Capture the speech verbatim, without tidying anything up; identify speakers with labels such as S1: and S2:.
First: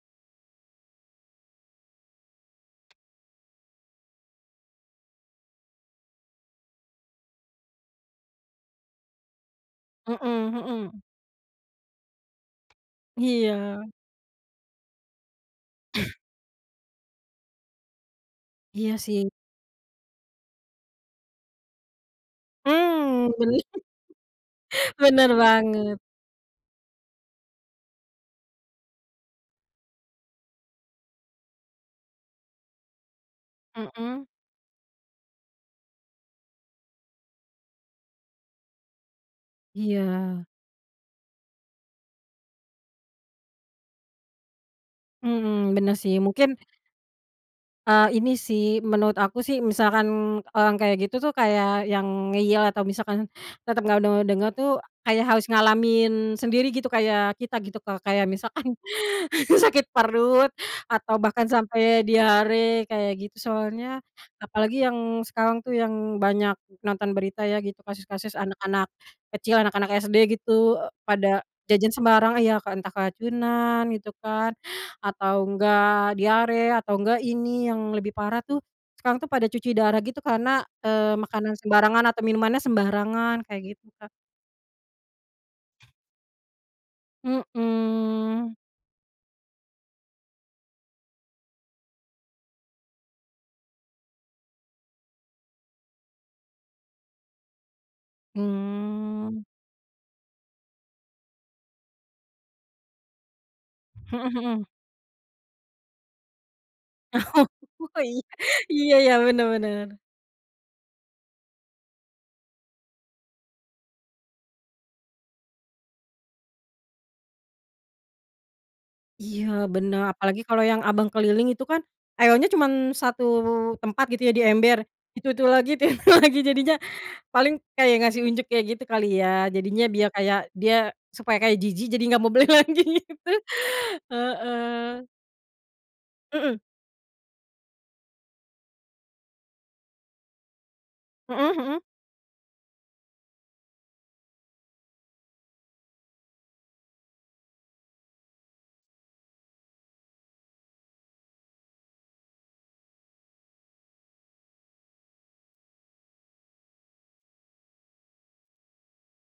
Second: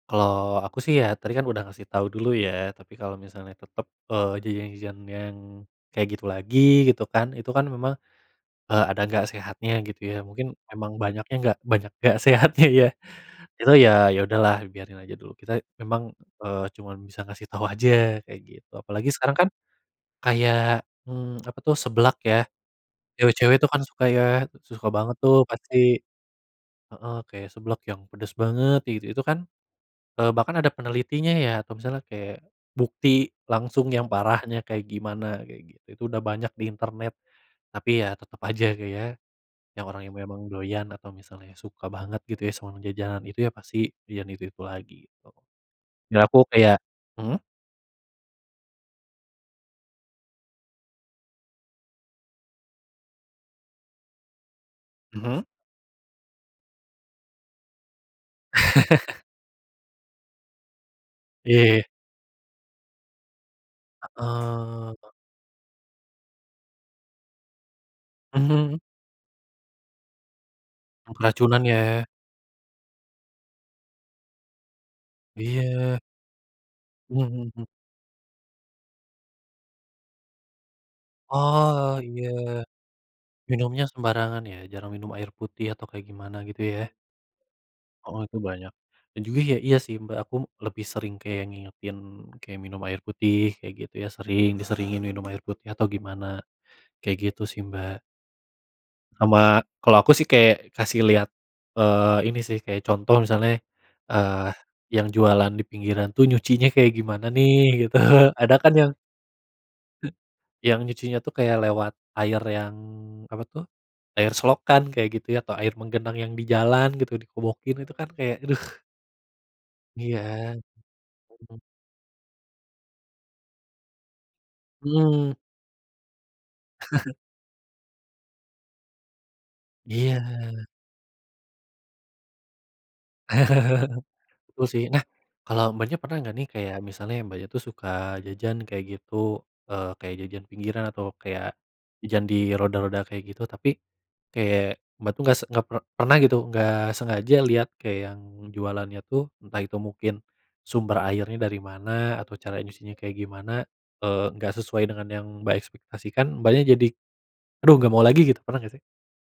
S1: Kalau aku, sih, ya, tadi, kan, udah ngasih tahu dulu, ya, tapi kalau misalnya tetap, eee, jajan-jajan yang kayak gitu lagi, gitu, kan, itu, kan, memang, eee, ada nggak sehatnya, gitu, ya,
S2: Mhm,
S1: mungkin emang
S2: mhm.
S1: banyaknya nggak banyak nggak sehatnya, ya. Itu,
S2: Iya.
S1: ya, ya udah, lah, biarin aja dulu. Kita emang, eee, cuman bisa ngasih tau aja, kayak gitu.
S2: Iya,
S1: Apalagi
S2: sih.
S1: sekarang kan kayak, mmm, apa tuh, seblak ya.
S2: Mmm,
S1: Cewek-cewek
S2: benar.
S1: tuh kan suka ya, suka banget,
S2: Benar
S1: tuh,
S2: banget.
S1: pasti. Heeh, kayak seblak yang pedas banget itu itu, kan, eee, bahkan ada penelitinya, ya, atau misalnya kayak bukti langsung yang
S2: Mhm.
S1: parahnya kayak gimana, kayak gitu. Itu udah banyak di internet, tapi, ya, tetap aja, Kak, ya, yang orang yang
S2: Iya.
S1: memang doyan atau misalnya suka banget, gitu, ya, sama jajanan itu, ya, pasti jajan itu-itu lagi, gitu.
S2: Mhm, benar, sih,
S1: Ya, aku
S2: mungkin
S1: kayak mhm?
S2: Eee, ini, sih, menurut aku, sih, misalkan orang kayak gitu, tuh, kayak yang ngeyel atau misalkan tetap nggak de dengar, tuh, kayak
S1: Mhm.
S2: harus ngalamin sendiri, gitu, Kak, kayak kita, gitu, kayak misalkan, sakit perut atau bahkan
S1: Iya.
S2: sampai diare, kayak gitu, soalnya apalagi
S1: Heeh.
S2: yang sekarang, tuh, yang banyak nonton berita, ya, gitu, kasus-kasus
S1: Mhm.
S2: anak-anak kecil, anak-anak SD, gitu,
S1: Mmm,
S2: pada
S1: keracunan,
S2: jajan
S1: ya.
S2: sembarang, ya, kan, entah keracunan, gitu, kan, atau
S1: Iya.
S2: enggak diare, atau enggak
S1: Mhm, mmm.
S2: ini yang lebih parah, tuh, sekarang, tuh, pada cuci darah, gitu, karena, eee, makanan
S1: Oh,
S2: sembarangan atau
S1: iya.
S2: minumannya sembarangan, kayak
S1: Minumnya
S2: gitu, Kak.
S1: sembarangan, ya, jarang minum air putih atau kayak gimana gitu, ya. Oh, itu
S2: Mhm.
S1: banyak, Iya juga, ya, iya, sih, Mbak, aku lebih sering kayak ngingetin kayak minum air putih, kayak gitu, ya, sering, diseringin minum air putih atau gimana, kayak gitu, sih, Mbak.
S2: Mmm.
S1: Sama kalau aku, sih, kayak kasih lihat, eee, ini, sih, kayak contoh misalnya,
S2: Mhm
S1: eee,
S2: mhm.
S1: yang jualan di pinggiran, tuh, nyucinya kayak gimana,
S2: Oh,
S1: nih, gitu.
S2: iya,
S1: Ada, kan, yang
S2: iya iya, benar benar.
S1: he yang nyucinya, tuh, kayak lewat air yang apa, tuh, air selokan, kayak gitu, ya, atau air menggenang yang di jalan, gitu, dikobokin, itu, kan, kayak aduh.
S2: Iya, benar, apalagi
S1: Iya.
S2: kalau yang abang keliling
S1: Mmm.
S2: itu, kan, airnya cuman satu tempat, gitu, ya, di ember,
S1: Mmm.
S2: itu-itu lagi, itu lagi, jadinya paling kayak ngasih unjuk, kayak gitu kali, ya, jadinya biar kayak
S1: Iya.
S2: dia supaya kayak jijik, jadi nggak mau beli lagi itu.
S1: Betul, sih. Nah,
S2: Heeh.
S1: kalau Mbaknya pernah nggak, nih,
S2: Mhm.
S1: kayak misalnya Mbaknya, tuh, suka jajan, kayak gitu, eee, kayak jajan pinggiran atau
S2: Mhm
S1: kayak
S2: mhm.
S1: jajan di roda-roda kayak gitu, tapi kayak Mbak, tuh, nggak se nggak per pernah, gitu, nggak sengaja lihat kayak yang jualannya, tuh, entah itu mungkin sumber airnya dari mana, atau caranya nyucinya kayak gimana, eee, nggak sesuai dengan yang Mbak ekspektasikan, Mbaknya jadi, "Aduh nggak mau lagi." Gitu, pernah nggak, sih?